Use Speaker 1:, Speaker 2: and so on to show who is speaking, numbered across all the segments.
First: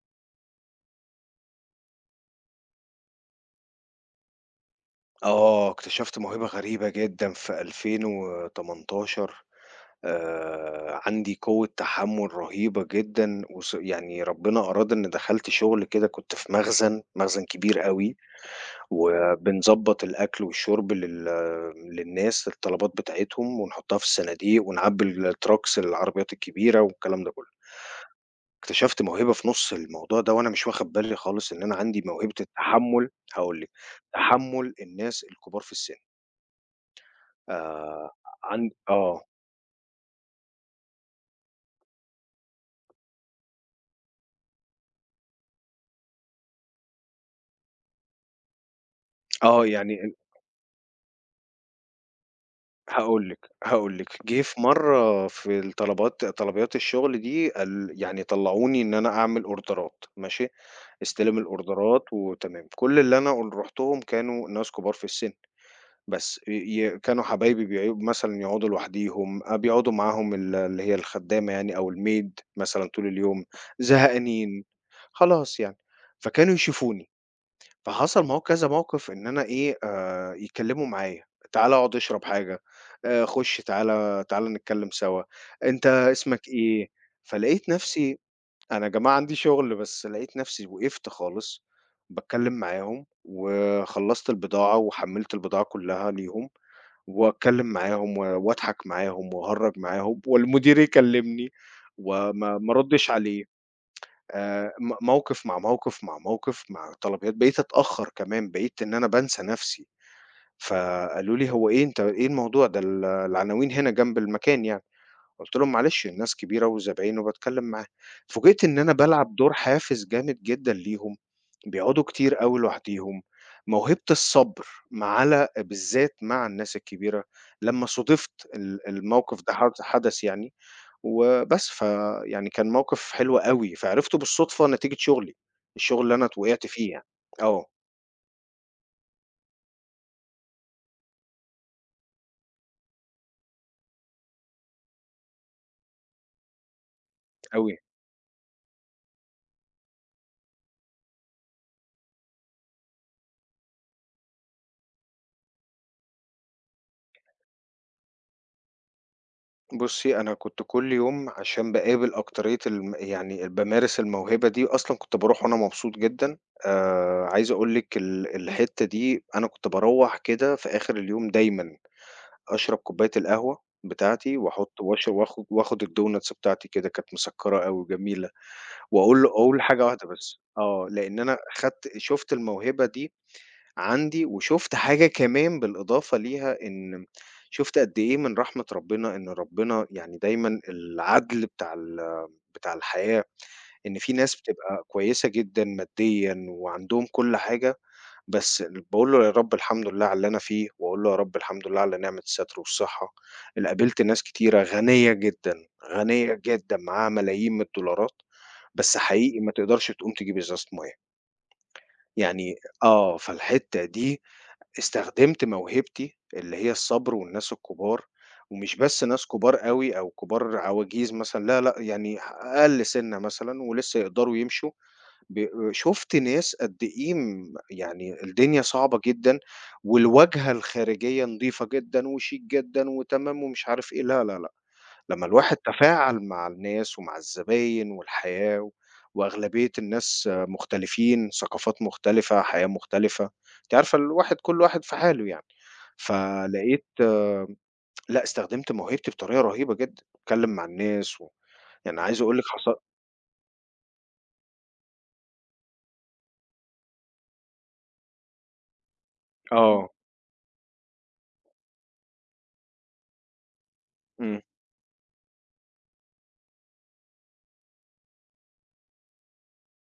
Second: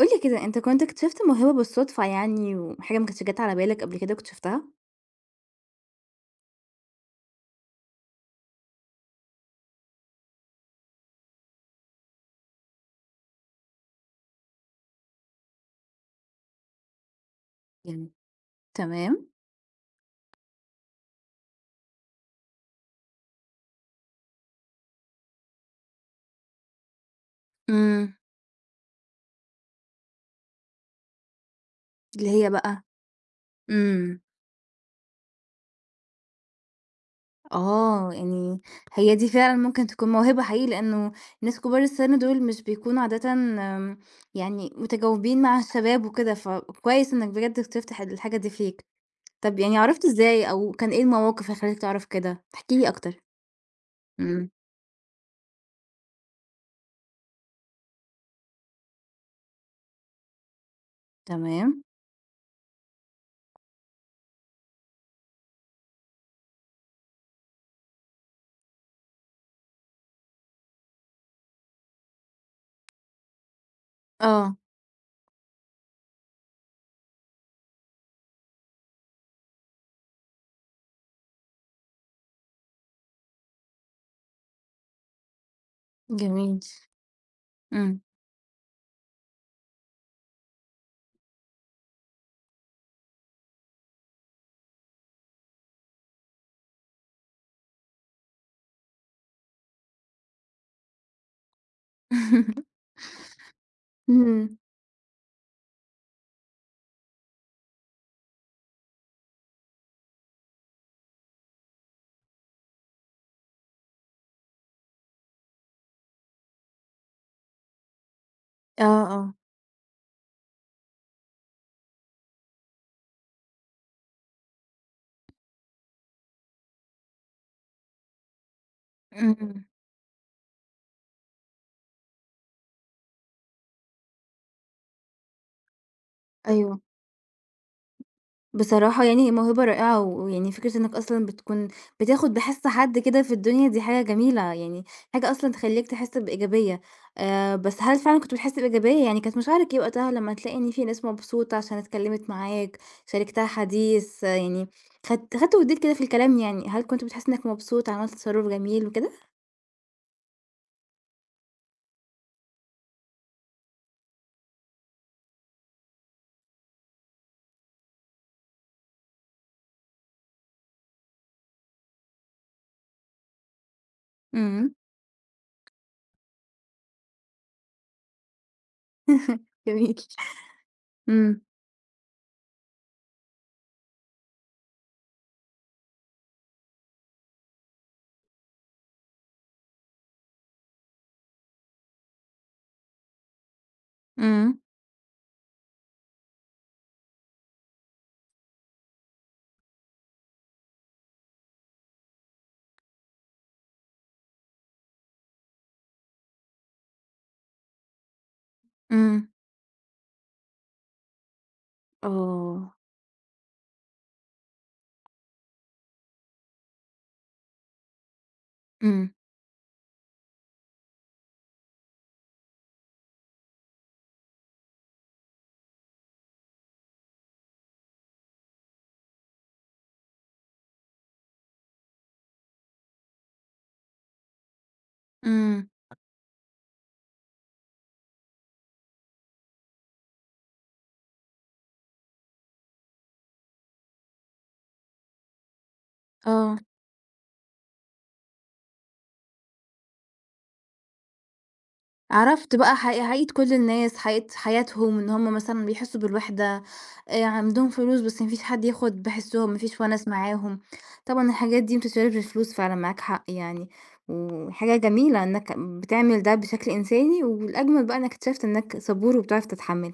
Speaker 1: قُل لي كده، أنت كنت اكتشفت موهبة بالصدفة يعني وحاجة ما كانتش جات على بالك قبل كده واكتشفتها؟
Speaker 2: آه، اكتشفت موهبة غريبة جدًا في 2018. عندي قوة تحمُّل رهيبة جدًا يعني ربنا أراد إن دخلت شغل كده، كنت في مخزن كبير
Speaker 1: يعني
Speaker 2: أوي،
Speaker 1: تمام.
Speaker 2: وبنضبّط الأكل والشرب للناس، الطلبات بتاعتهم ونحطها في الصناديق ونعبّي الtrucks، العربيات الكبيرة والكلام ده كلّه.
Speaker 1: إمم.
Speaker 2: اكتشفت موهبة في نُص الموضوع ده وأنا مش واخد بالي خالص إن أنا عندي موهبة
Speaker 1: اللي هي بقى؟
Speaker 2: التحمُّل. هاقول لِك،
Speaker 1: إمم.
Speaker 2: تحمُّل الناس الكبار في السِن. آه،
Speaker 1: آه. يعني
Speaker 2: عن
Speaker 1: هي
Speaker 2: آه،
Speaker 1: دي فعلًا ممكن تكون موهبة حقيقي، لإنه الناس كبار السن دول مش بيكونوا عادةً يعني متجاوبين مع الشباب وكده، فكويس إنّك بجد اكتشفت الحاجة دي فيك. طب
Speaker 2: آه،
Speaker 1: يعني
Speaker 2: يعني
Speaker 1: عرفت
Speaker 2: ال
Speaker 1: إزاي أو كان إيه المواقف اللي خلّتك تعرف كده؟ احكِ لي أكتر.
Speaker 2: هاقول لِك، جه
Speaker 1: إمم.
Speaker 2: في مرّة في طلبيات الشغل دي، قال يعني طلّعوني إن أنا أعمل أوردرات، ماشي، استلم
Speaker 1: تمام.
Speaker 2: الأوردرات وتمام. كل اللي أنا رُحتهم كانوا ناس كبار في السِن، بس ي ي كانوا حبايبي، مثلًا يقعدوا لوحديهم، بيقعدوا معاهم اللي هي الخدّامة يعني أو الmaid مثلًا طول اليوم،
Speaker 1: آه.
Speaker 2: زهقانين، خلاص يعني، فكانوا يشوفوني. فحصل ما هو كذا موقف إن أنا إيه، يتكلّموا معايا، تعالَ اقعد اشرب حاجة، خُش تعالَ نتكلّم سوا، أنت اسمك
Speaker 1: جميل.
Speaker 2: إيه؟ فلقيت
Speaker 1: إمم.
Speaker 2: نَفْسي، أنا يا جماعة عندي شُغل، بس لقيت نَفْسي وقفت خالص باتكلّم معاهم، وخلّصت البضاعة وحمّلت البضاعة كُلّها ليهم، واتكلّم معاهم واضحك معاهم واهرّج معاهم، والمدير يكلّمني وما ما اردّش عليه.
Speaker 1: إمم.
Speaker 2: م موقف مع موقف، مع موقف، مع طلبيات، بقيت أتأخّر كمان، بقيت إن أنا بانسى نَفْسي، فقالوا لي: "هو إيه أنت إيه الموضوع ده العناوين هنا جنب المكان يعني." قُلت لهم: "معلش الناس كبيرة وزباين وباتكلّم معاهم." فوجئت إن
Speaker 1: آه،
Speaker 2: أنا
Speaker 1: آه.
Speaker 2: بالعب دور حافز جامد جدًا ليهم، بيقعدوا كتير أوي لوحديهم، موهبة الصبر على بالذات مع الناس الكبيرة، لمّا صُدِفت
Speaker 1: إمم،
Speaker 2: الموقف ده
Speaker 1: إمم،
Speaker 2: حدث يعني وبس، فيعني كان موقف حلو أوي، فعرفته بالصدفة نتيجة شغلي، الشغل اللي أنا وقعت
Speaker 1: أيوه.
Speaker 2: فيه يعني. آه،
Speaker 1: بصراحة يعني هي موهبة رائعة، ويعني فكرة إنك أصلًا بتكون بتاخد بحِس حد كده في الدنيا دي حاجة جميلة، يعني حاجة أصلًا تخلّيك تحِس بإيجابية.
Speaker 2: أوي.
Speaker 1: بس هل فعلًا كنت بتحِس بإيجابية؟ يعني كانت مشاعرك إيه وقتها لمّا تلاقي إن في ناس مبسوطة عشان اتكلّمت معاك، شاركتها حديث، آه، يعني خدت وادّيت كده في الكلام يعني، هل كنت بتحِس إنك مبسوط، عملت تصرُّف جميل وكده؟
Speaker 2: بُصّي، أنا كنت كل يوم عشان باقابل أكترية الم يعني بامارس الموهبة دي، أصلًا كنت باروح وأنا مبسوط جدًا. عايز أقول لِك الحتّة دي، أنا كنت باروّح كده في آخر اليوم دايمًا أشرب كوباية القهوة بتاعتي،
Speaker 1: إمم،
Speaker 2: وأحط واش وآخد الdonuts بتاعتي كده، كانت مسكّرة أوي وجميلة، وأقول له أقول حاجة
Speaker 1: جميل.
Speaker 2: واحدة بس، آه، لإن أنا
Speaker 1: إمم،
Speaker 2: شُفت الموهبة دي عندي، وشُفت حاجة كمان بالإضافة ليها، إن شُفت قد إيه من رحمة ربنا، إن ربنا يعني دايمًا العدل بتاع الحياة، إن في ناس
Speaker 1: إمم،
Speaker 2: بتبقى كويسة جدًا ماديًا وعندهم كل حاجة، بس باقول له: "يا رب الحمد لله على اللي أنا فيه"، وأقول له: "يا رب الحمد لله على نعمة الستر والصحة." قابلت ناس كتيرة غنية جدًا، غنية جدًا معاها ملايين من الدولارات، بس
Speaker 1: إمم،
Speaker 2: حقيقي ما تقدرش تقوم تجيب إزازة مَيّة. يعني
Speaker 1: آه،
Speaker 2: آه، فالحتة دي استخدمت موهبتي اللي هي الصبر والناس الكبار، ومش بس
Speaker 1: إمم،
Speaker 2: ناس كبار أوي أو كبار عواجيز مثلًا، لا، لأ، يعني أقل سِنّة مثلًا ولسه يقدروا يمشوا. ب شُفت ناس قد إيه يعني الدنيا صعبة جدًا، والواجهة الخارجية نضيفة جدًا وشيك جدًا وتمام ومش عارف إيه، لا، لا، لأ. لمّا الواحد
Speaker 1: إمم،
Speaker 2: تفاعل مع الناس ومع الزباين والحياة، و وأغلبية الناس آه، مختلفين، ثقافات مختلفة، حياة مختلفة، أنتِ عارفة كل واحد في حاله يعني،
Speaker 1: آه.
Speaker 2: فلقيت آه، لأ استخدمت موهبتي بطريقة رهيبة جدًا، أتكلم مع الناس، يعني عايز أقول لِك
Speaker 1: عرفت
Speaker 2: حصل
Speaker 1: بقى حقيقة كل الناس، حقيقة حياتهم، إن هُم مثلًا بيحسّوا بالوحدة، عندهم فلوس بس ما فيش حد ياخد بحسّهم، ما فيش
Speaker 2: آه،
Speaker 1: ونس معاهم. طبعًا الحاجات دي ما بتتشربش بفلوس فعلًا معاك حق يعني،
Speaker 2: إمم،
Speaker 1: وحاجة جميلة إنك بتعمل ده بشكل إنساني، والأجمل بقى إنك اكتشفت إنك صبور وبتعرف تتحمّل.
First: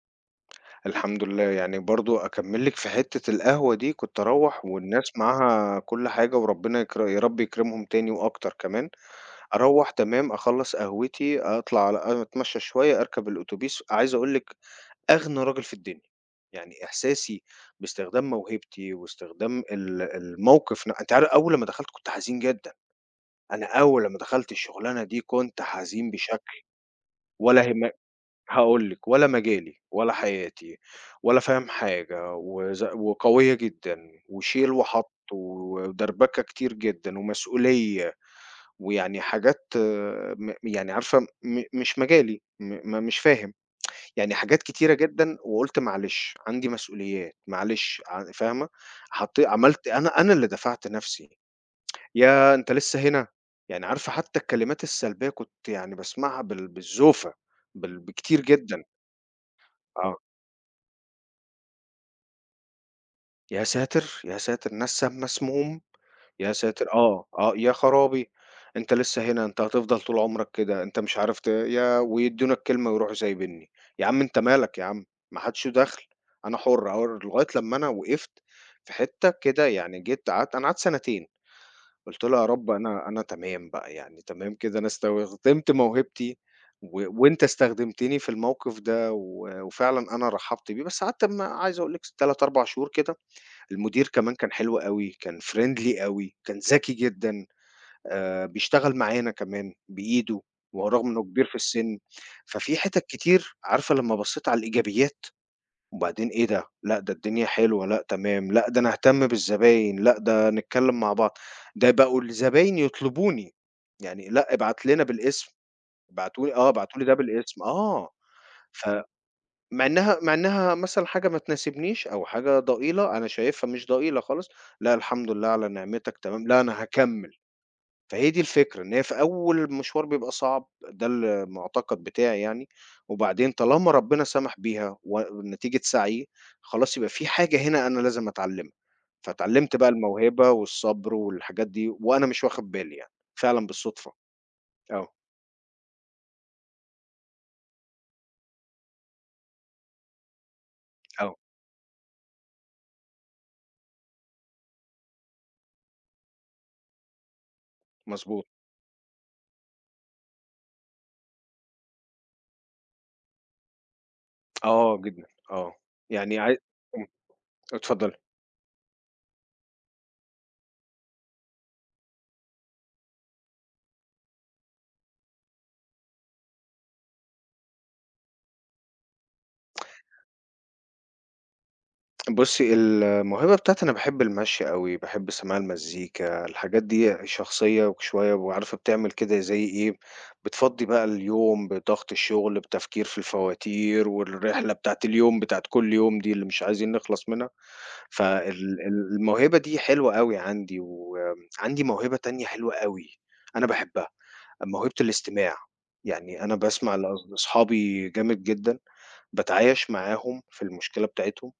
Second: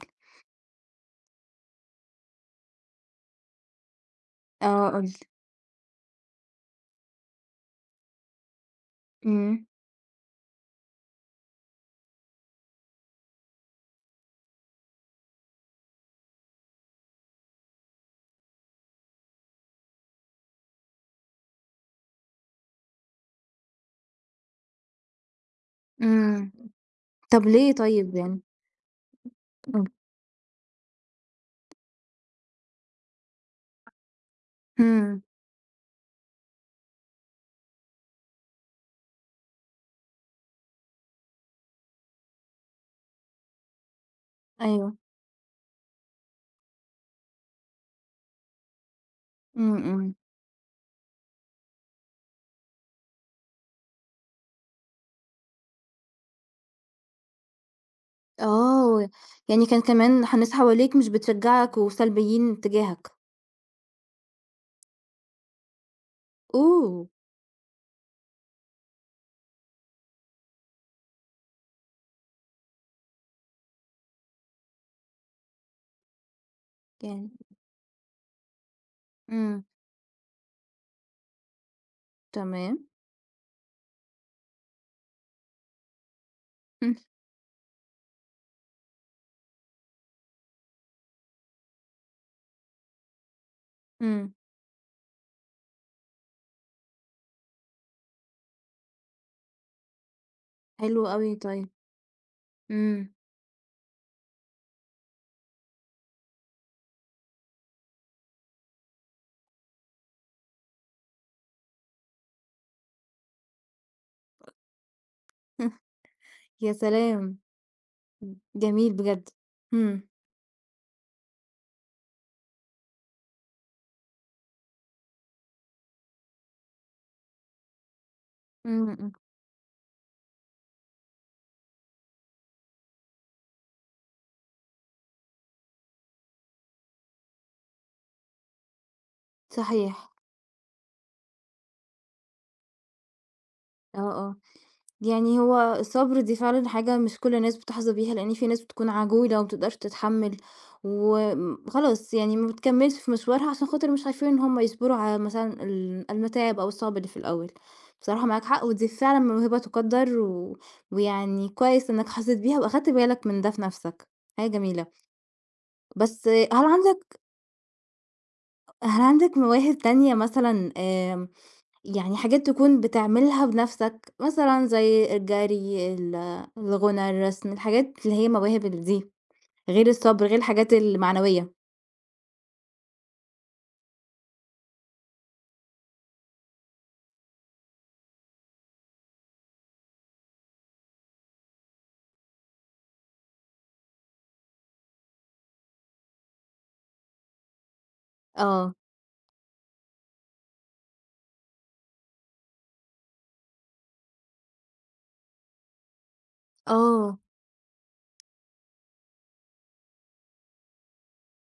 Speaker 2: الحمد لله. يعني برضه أكمّل لِك في حتّة القهوة دي، كنت أروّح
Speaker 1: آه قُل
Speaker 2: والناس
Speaker 1: لي.
Speaker 2: معاها كل حاجة، وربنا يا رب يكرمهم تاني وأكتر كمان.
Speaker 1: إمم،
Speaker 2: أروّح تمام، أخلّص قهوتي، أطلع على أتمشى شوية، أركب الأوتوبيس. عايز أقول لِك أغنى راجل في الدنيا، يعني إحساسي باستخدام موهبتي واستخدام الموقف. أنتِ أول لمّا دخلت كنت حزين جدًا، أنا أول لمّا دخلت الشغلانة دي كنت حزين
Speaker 1: إمم.
Speaker 2: بشكل.
Speaker 1: طب
Speaker 2: ولا
Speaker 1: ليه
Speaker 2: هم
Speaker 1: طيب يعني؟
Speaker 2: هاقول لِك، ولا مجالي
Speaker 1: إمم،
Speaker 2: ولا حياتي ولا فاهم حاجة، وقوية جدًا وشيل وحَط
Speaker 1: إمم،
Speaker 2: ودربكة كتير جدًا ومسؤولية. ويعني حاجات آه، يعني عارفة مش مجالي، م ما مش فاهم، يعني حاجات كتيرة
Speaker 1: أيوه،
Speaker 2: جدًا، وقُلت معلش، عندي مسؤوليات، معلش فاهمة،
Speaker 1: إمم،
Speaker 2: عملت،
Speaker 1: إمم.
Speaker 2: أنا اللي دفعت نفسي، ياه! أنت لسه هنا! يعني عارفة حتى الكلمات السلبية كنت يعني باسمعها بالزوفة، بكتير جدًا،
Speaker 1: آه، يعني كان
Speaker 2: آه.
Speaker 1: كمان الناس حواليك مش بتشجّعك وسلبيين تجاهك.
Speaker 2: يا ساتر! يا ساتر! نسّام مسموم، يا ساتر!
Speaker 1: أوه!
Speaker 2: آه، آه، يا خرابي! أنت لسه هنا، أنت هتفضل طول عمرك كده، أنت مش عارف يا ويدّونا الكلمة ويروحوا سايبينّي، يا عم أنت مالك يا عم، ما حدش له دخل، أنا حُر أهو،
Speaker 1: يعني
Speaker 2: لغاية لمّا أنا وقفت في حتّة
Speaker 1: إمم.
Speaker 2: كده يعني، جيت قعدت، أنا قعدت سنتين، قُلت لها يا رب
Speaker 1: تمام.
Speaker 2: أنا، أنا تمام بقى يعني، تمام كده أنا استخدمت موهبتي،
Speaker 1: إمم.
Speaker 2: وأنت استخدمتني في الموقف ده، وفعلًا أنا رحّبت بيه، بس قعدت عايز أقول لِك 3، 4 شهور كده. المدير
Speaker 1: إمم.
Speaker 2: كمان كان حلو أوي، كان friendly أوي، كان ذكي جدًا، بيشتغل معانا كمان بإيده، وهو
Speaker 1: حلو
Speaker 2: رغم إنه
Speaker 1: أوي
Speaker 2: كبير في
Speaker 1: طيب.
Speaker 2: السِن، ففي حِتت
Speaker 1: إمم.
Speaker 2: كتير عارفة لمّا بصّيت على الإيجابيات، وبعدين إيه ده! لأ ده الدنيا حلوة، لأ تمام، لأ ده أنا أهتم بالزباين، لأ ده نتكلّم مع بعض، ده بقوا الزباين يطلبوني، يعني لأ ابعت لنا بالاسم، ابعتوا لي آه
Speaker 1: يا
Speaker 2: ابعتوا لي ده
Speaker 1: سلام!
Speaker 2: بالاسم، آه. ف
Speaker 1: جميل بجد.
Speaker 2: مع
Speaker 1: إمم.
Speaker 2: إنها مع إنها مثلًا حاجة ما تناسبنيش أو حاجة ضئيلة، أنا شايفها مش ضئيلة خالص، لأ الحمد لله على نعمتك تمام، لأ أنا هاكمّل، فهي دي الفكرة،
Speaker 1: إمم،
Speaker 2: إن هي
Speaker 1: إمم.
Speaker 2: في أول المشوار بيبقى صعب، ده المعتقد بتاعي يعني، وبعدين طالما ربنا سمح بيها نتيجة سعيي، خلاص يبقى في حاجة هنا أنا لازم أتعلمها، فاتعلمت بقى
Speaker 1: صحيح.
Speaker 2: الموهبة والصبر والحاجات دي وأنا مش واخد بالي يعني، فعلًا
Speaker 1: آه،
Speaker 2: بالصدفة،
Speaker 1: آه.
Speaker 2: آه،
Speaker 1: يعني هو الصبر دي فعلًا حاجة مش كل الناس بتحظى بيها، لإن في ناس بتكون عجولة وما بتقدرش تتحمّل،
Speaker 2: آه،
Speaker 1: وخلاص يعني ما بتكمّلش في مشوارها عشان خاطر مش عارفين إن هم يصبروا على مثلًا المتاعب أو الصعاب اللي في الأول. بصراحة معاك
Speaker 2: مضبوط،
Speaker 1: حق، ودي فعلًا موهبة تُقدّر و ويعني كويس إنك حسّيت بيها وأخدت بالك من ده في نَفْسك، حاجة جميلة.
Speaker 2: آه جدًا، آه،
Speaker 1: بس
Speaker 2: يعني
Speaker 1: هل
Speaker 2: عاي إمم،
Speaker 1: عندك
Speaker 2: اتفضلي.
Speaker 1: هل عندك مواهب تانية مثلًا يعني حاجات تكون بتعملها بنفسك، مثلًا زي الجري، الغُنى، الرسم، الحاجات اللي هي مواهب دي، غير الصبر، غير الحاجات المعنوية.
Speaker 2: بُصّي، الموهبة بتاعتي، أنا باحب المشي أوي، باحب سماع المزيكا، الحاجات دي شخصية شوية وعارفة بتعمل كده زي إيه، بتفضّي بقى اليوم بضغط الشغل، بتفكير في الفواتير والرحلة بتاعة اليوم بتاعة كل يوم دي اللي مش عايزين نخلص منها،
Speaker 1: آه،
Speaker 2: فال الموهبة دي حلوة أوي عندي، وعندي موهبة تانية حلوة أوي، أنا باحبها. موهبة الاستماع، يعني أنا باسمع
Speaker 1: آه،
Speaker 2: أصحابي جامد جدًا، باتعايش معاهم في المشكلة بتاعتهم،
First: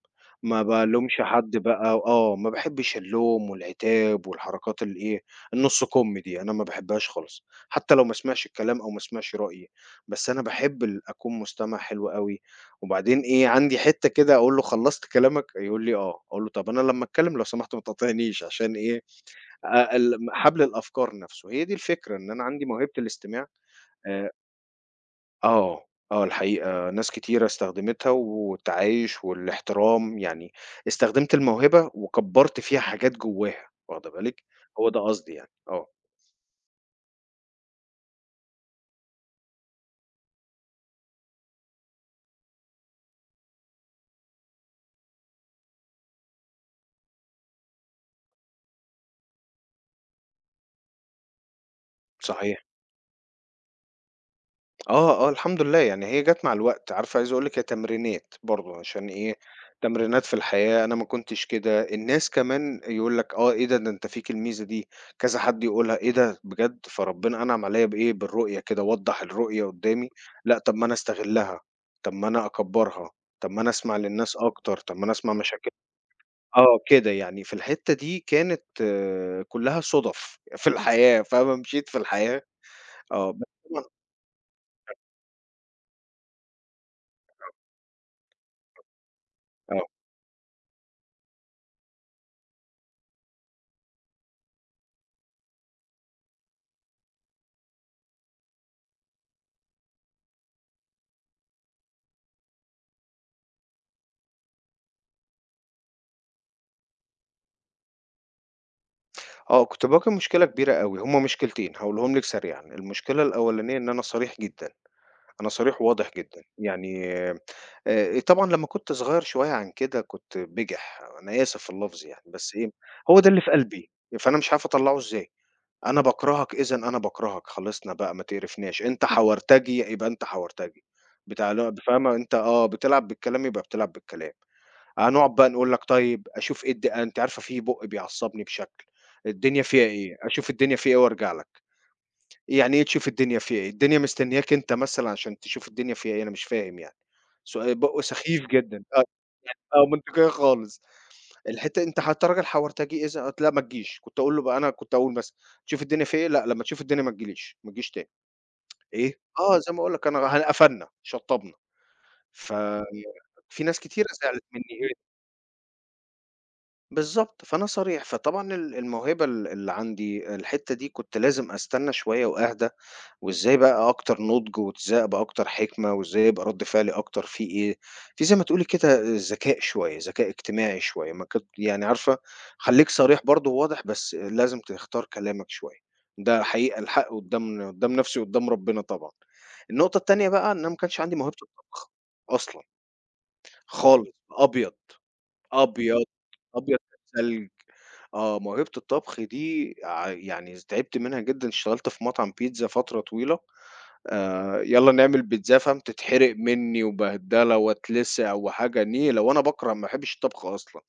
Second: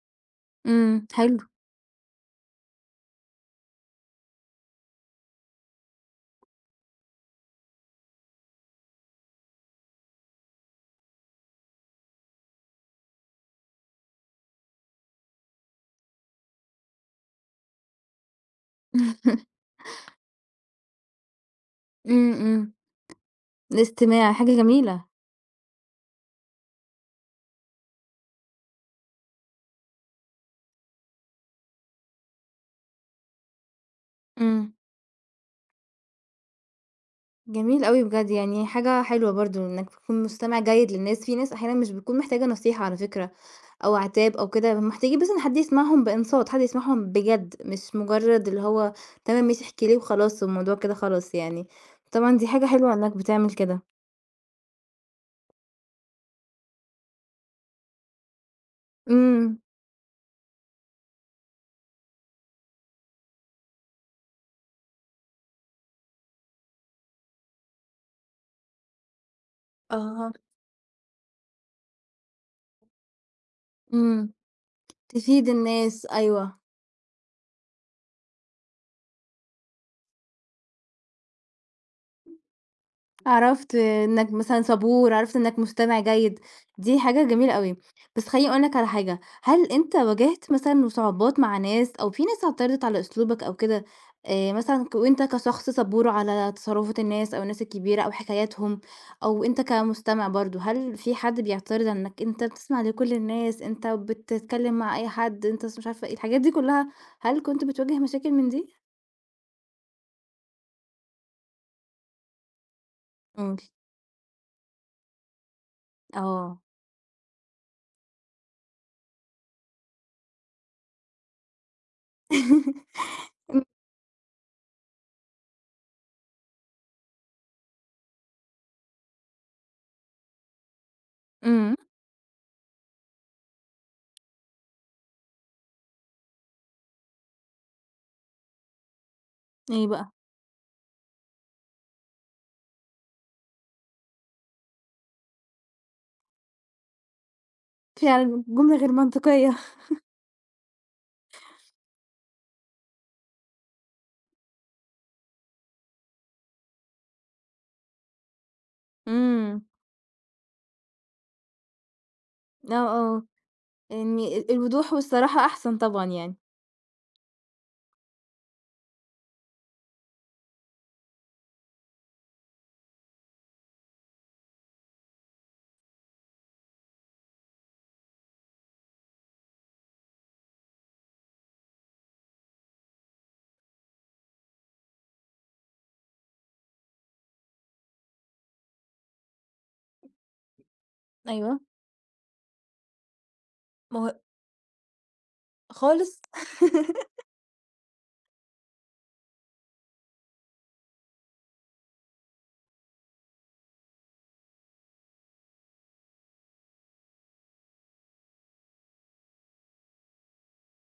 Speaker 2: ما
Speaker 1: إمم،
Speaker 2: بالومش
Speaker 1: حلو.
Speaker 2: حد بقى آه، ما باحبش اللوم والعتاب والحركات الإيه، النُص كُم دي، أنا ما باحبهاش خالص، حتى لو ما سمعش الكلام أو ما سمعش رأيي، بس أنا باحب أكون مستمع حلو أوي. وبعدين إيه، عندي حتّة كده أقول له: "خلّصت كلامك؟" يقول لي: "آه." أقول له: "طَب أنا لمّا أتكلم لو سمحت ما تقاطعنيش عشان إيه، ال حبل الأفكار نَفْسه، هي دي الفكرة، إن
Speaker 1: إمم،
Speaker 2: أنا عندي
Speaker 1: إمم،
Speaker 2: موهبة الاستماع. آآ
Speaker 1: الاستماع حاجة جميلة،
Speaker 2: آه، آه الحقيقة ناس كتيرة استخدمتها والتعايش والاحترام، يعني استخدمت الموهبة وكبّرت فيها حاجات جوّاها واخدة بالِك،
Speaker 1: إمم،
Speaker 2: هو ده قصدي يعني، آه،
Speaker 1: جميل أوي بجد، يعني حاجة حلوة برضه إنك تكون مستمع جيد للناس، في ناس أحيانًا مش بتكون محتاجة نصيحة على فكرة. أو عتاب أو كده، محتاجين بس إن حد يسمعهم بإنصات، حد يسمعهم بجد، مش مجرد اللي هو تمام ماشي احكِ لي وخلاص والموضوع كده خلاص يعني. طبعًا دي
Speaker 2: صحيح.
Speaker 1: حاجة حلوة إنك بتعمل كده.
Speaker 2: آه، آه، الحمد لله، يعني هي جات مع الوقت، عارفة عايز أقول لِك هي تمرينات برضه عشان إيه،
Speaker 1: إمم.
Speaker 2: تمرينات في الحياة، أنا ما كنتش كده، الناس كمان يقول لك آه، إيه ده، ده أنت فيك الميزة دي، كذا حد يقولها، إيه ده بجد، فربنا أنعم عليَّ بإيه، بالرؤية كده، وضّح الرؤية قدّامي،
Speaker 1: آه.
Speaker 2: لأ طب ما أنا أستغلها، طب ما أنا أكبّرها، طب ما أنا أسمع
Speaker 1: إمم.
Speaker 2: للناس أكتر، طب ما أنا أسمع
Speaker 1: تفيد
Speaker 2: مشاكل
Speaker 1: الناس، أيوه.
Speaker 2: آه، كده يعني في الحتّة دي كانت آه، كلّها صُدَف في الحياة، فاهمة، مشيت في الحياة، آه، بس
Speaker 1: عرفت
Speaker 2: طبعًا
Speaker 1: إنك مثلًا صبور، عرفت إنك مستمع جيد، دي حاجة جميلة أوي، بس خلّيني أقول لك على حاجة، هل أنت واجهت مثلًا صعوبات مع ناس أو في ناس اعترضت على أسلوبك أو كده، مثلًا وأنت كشخص صبور على تصرفات الناس أو الناس الكبيرة أو حكاياتهم، أو أنت كمستمع برضه، هل في حد بيعترض على إنك أنت بتسمع لكل الناس، أنت بتتكلم مع أي حد، أنت س مش عارفة إيه، الحاجات دي كلها، هل كنت بتواجه مشاكل من دي؟
Speaker 2: آه، كنت باواجه مشكلة كبيرة أوي، هُم مشكلتين هاقولهم لِك سريعًا، المشكلة
Speaker 1: قُل.
Speaker 2: الأولانية إن أنا صريح جدًا، أنا صريح وواضح جدًا،
Speaker 1: آه.
Speaker 2: يعني طبعًا لمّا كنت صغير شوية عن كده كنت بِجِح، أنا آسف في اللفظ يعني، بس إيه، هو ده اللي في قلبي، فأنا مش عارف أطلّعه إزاي، أنا باكرهك إذًا أنا باكرهك، خلصنا بقى ما تقرفناش، أنت حورتجي يبقى أنت حورتجي، بتاع اللي هو
Speaker 1: إمم،
Speaker 2: فاهمة، أنت آه، بتلعب بالكلام يبقى بتلعب بالكلام. هنقعد بقى نقول لك طيب أشوف إيه أنتِ عارفة في بُق بيعصّبني بشكل، الدنيا فيها
Speaker 1: إيه بقى؟
Speaker 2: إيه، أشوف الدنيا فيها إيه وأرجع لك، يعني إيه تشوف الدنيا فيها إيه، الدنيا مستنياك أنت مثلًا عشان تشوف الدنيا فيها إيه، أنا مش فاهم يعني، سؤال بُق
Speaker 1: فعلًا
Speaker 2: سخيف
Speaker 1: جملة
Speaker 2: جدًا،
Speaker 1: غير
Speaker 2: آه،
Speaker 1: منطقية.
Speaker 2: آه منطقية خالص، الحتّة أنت حتى راجل حورتجي إذا قلت لأ ما تجيش، كنت أقول له بقى أنا كنت أقول مثلًا تشوف الدنيا فيها إيه، لأ لمّا تشوف الدنيا ما تجيليش، ما تجيش تاني، إيه، آه
Speaker 1: إمم.
Speaker 2: زي ما باقول لك أنا قفلنا، شطّبنا، ف
Speaker 1: آه، آه.
Speaker 2: في ناس كتيرة
Speaker 1: يعني
Speaker 2: زعلت منّي،
Speaker 1: الوضوح والصراحة أحسن طبعًا يعني.
Speaker 2: بالضبط، فأنا صريح، فطبعًا الموهبة اللي عندي الحتّة دي كنت لازم أستنى شوية وأهدى، وإزاي بقى أكتر نضج، وإزاي أبقى أكتر حكمة، وإزاي يبقى رَد فعلي أكتر في إيه، في زي ما تقولي كده ذكاء شوية، ذكاء اجتماعي شوية، ما كنت يعني عارفة خلّيك صريح برضه وواضح، بس لازم تختار كلامك شوية، ده حقيقة الحق قدّام نفسي وقدّام ربنا طبعًا. النقطة التانية بقى إن أنا ما كانش عندي موهبة
Speaker 1: أيوه.
Speaker 2: الطبخ أصلًا
Speaker 1: ما
Speaker 2: خالص،
Speaker 1: هو
Speaker 2: أبيض. أبيض،
Speaker 1: خالص!
Speaker 2: أبيض كالثلج. آه، موهبة الطبخ دي يعني تعبت منها جدًا، اشتغلت في مطعم بيتزا فترة طويلة، يالّا نعمل بيتزاه فاهم، تتحرق منّي وبهدلة واتلسع وحاجة نيلة، وأنا باكره ما باحبش الطبخ أصلًا.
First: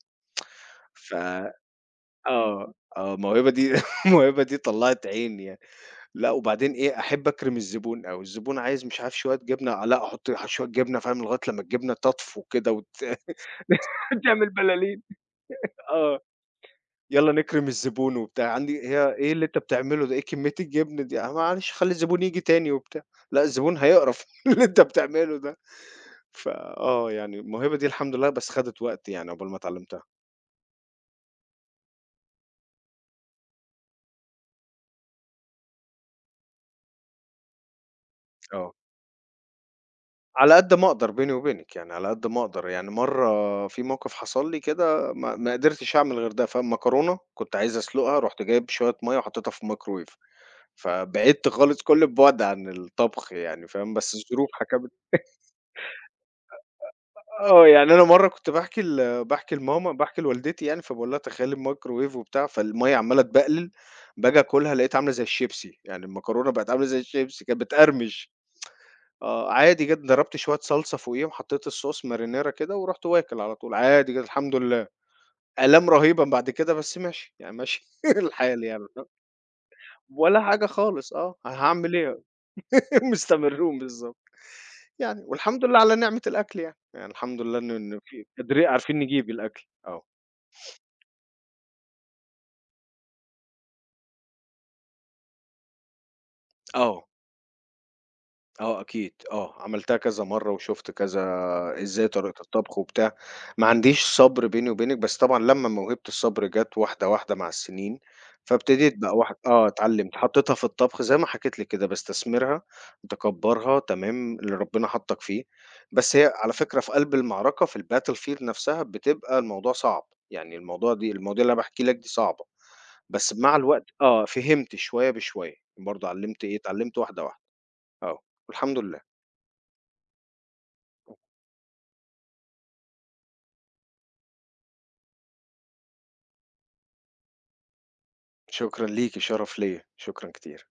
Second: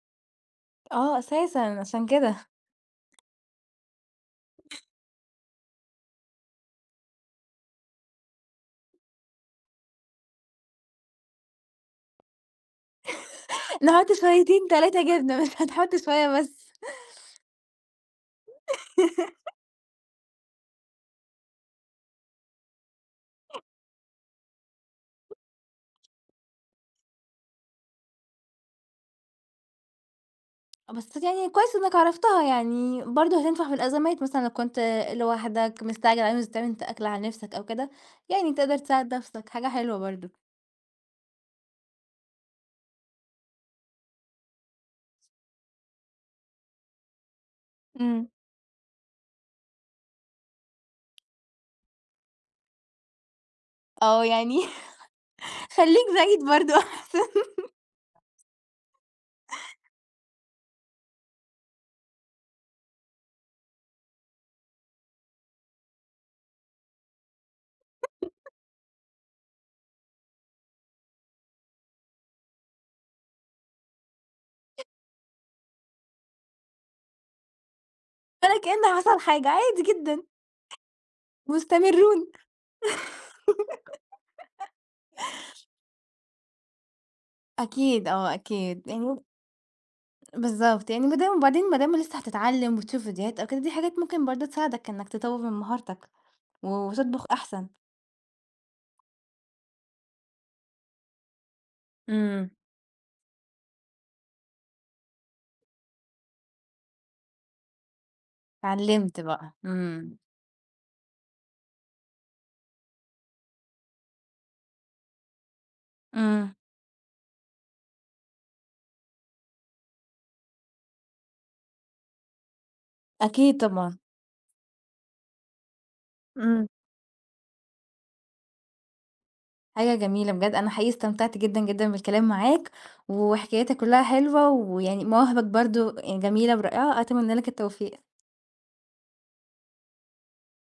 Speaker 2: ف
Speaker 1: آه أساسًا، عشان كده.
Speaker 2: آه، آه الموهبة دي الموهبة دي طلّعت عيني يعني. لأ وبعدين إيه، أحب أكرم الزبون أوي، الزبون عايز مش عارف شوية جبنة، آه، لأ حُط شوية جبنة فاهم، لغاية لمّا الجبنة تطفو كده
Speaker 1: نحط
Speaker 2: تعمل
Speaker 1: شويتين
Speaker 2: بلالين.
Speaker 1: 3 جبنة مش هنحط
Speaker 2: آه.
Speaker 1: شوية بس.
Speaker 2: يالّا نكرم الزبون وبتاع، عندي هي إيه اللي أنت بتعمله ده، إيه كمية الجبن دي، آه معلش خلّي الزبون ييجي تاني وبتاع، لأ الزبون هيقرف من اللي أنت بتعمله ده، فآه يعني الموهبة دي الحمد لله بس خدت وقت يعني عقبال ما اتعلمتها،
Speaker 1: بس يعني كويس إنك عرفتها يعني، برضه هتنفع في الأزمات مثلًا لو كنت لوحدك، مستعجل عاوز تعمل أنت أكل على نِفْسك أو كده، يعني
Speaker 2: آه،
Speaker 1: تقدر تساعد نَفْسك، حاجة حلوة برضه.
Speaker 2: على قد ما أقدر بيني وبينِك، يعني على قد ما أقدر، يعني مرّة في موقف حصل لي كده ما قدرتش أعمل غير ده، فمكرونة كنت عايز أسلقها،
Speaker 1: إمم.
Speaker 2: رُحت جايب شوية مَيّة وحطيتها في الميكروويف، فبعدت خالص كل البُعد عن الطبخ يعني فاهم، بس
Speaker 1: آه،
Speaker 2: الظروف
Speaker 1: يعني
Speaker 2: حكمت
Speaker 1: خلّيك زايد برضه أحسن
Speaker 2: آه، يعني أنا مرّة كنت باحكي ل باحكي لماما باحكي لوالدتي يعني، فباقول لها تخيّلي الميكروويف وبتاع، فالمَيّة عمّالة تبقلل، باجي آكلها لقيتها عاملة زي الشيبسي، يعني المكرونة بقت عاملة زي الشيبسي، كانت بتقرمش. آه، عادي جدًا، ضربت شوية صلصة فوقيهم، حطيت الصوص مارينيرا كده ورُحت واكل على طول، عادي جدًا الحمد لله. آلام رهيبة بعد كده بس ماشي، يعني ماشي
Speaker 1: ولا
Speaker 2: الحال يعني
Speaker 1: كأن
Speaker 2: فاهم،
Speaker 1: حصل حاجة، عادي جدًا.
Speaker 2: ولا حاجة خالص آه، هاعمل إيه
Speaker 1: مستمرون.
Speaker 2: مستمرّون بالضبط. يعني والحمد لله على نعمة الأكل يعني، يعني الحمد لله إن
Speaker 1: أكيد
Speaker 2: في
Speaker 1: آه،
Speaker 2: قادرين
Speaker 1: أكيد.
Speaker 2: عارفين
Speaker 1: يعني
Speaker 2: نجيب الأكل، آه.
Speaker 1: بالضبط. يعني ما دام وبعدين ما دام لسه هتتعلّم وتشوف فيديوهات أو كده، دي حاجات ممكن برضه تساعدك إنّك تطوّر من مهارتك
Speaker 2: آه،
Speaker 1: وتطبخ أحسن.
Speaker 2: آه أكيد، آه، عملتها كذا مرّة وشُفت كذا إزاي طريقة
Speaker 1: إمم.
Speaker 2: الطبخ وبتاع، ما عنديش صبر بيني وبينِك، بس طبعًا لمّا موهبة الصبر جات واحدة، واحدة مع السنين، فابتديت بقى
Speaker 1: اتعلّمت
Speaker 2: واحد
Speaker 1: بقى.
Speaker 2: آه، اتعلّمت،
Speaker 1: إمم.
Speaker 2: حطيتها في الطبخ زي ما حكيت لِك كده، باستثمرها، باكبّرها تمام، اللي ربنا حطّك فيه، بس هي على
Speaker 1: إمم.
Speaker 2: فكرة في قلب المعركة في الbattle field نفسها بتبقى الموضوع صعب، يعني الموضوع دي المواضيع اللي أنا باحكي لك دي صعبة، بس مع
Speaker 1: أكيد
Speaker 2: الوقت
Speaker 1: طبعًا.
Speaker 2: آه، فهمت شوية بشوية، برضه علّمت إيه،
Speaker 1: إمم.
Speaker 2: اتعلّمت واحدة، واحدة. آه، والحمد لله.
Speaker 1: حاجة جميلة بجد. أنا حقيقي استمتعت جدًا، جدًا بالكلام معاك وحكايتك كُلّها حلوة ويعني مواهبك برضه يعني جميلة ورائعة، أتمنى لك التوفيق.
Speaker 2: شكرًا ليكِ، شرف ليّا، شكرًا كتير.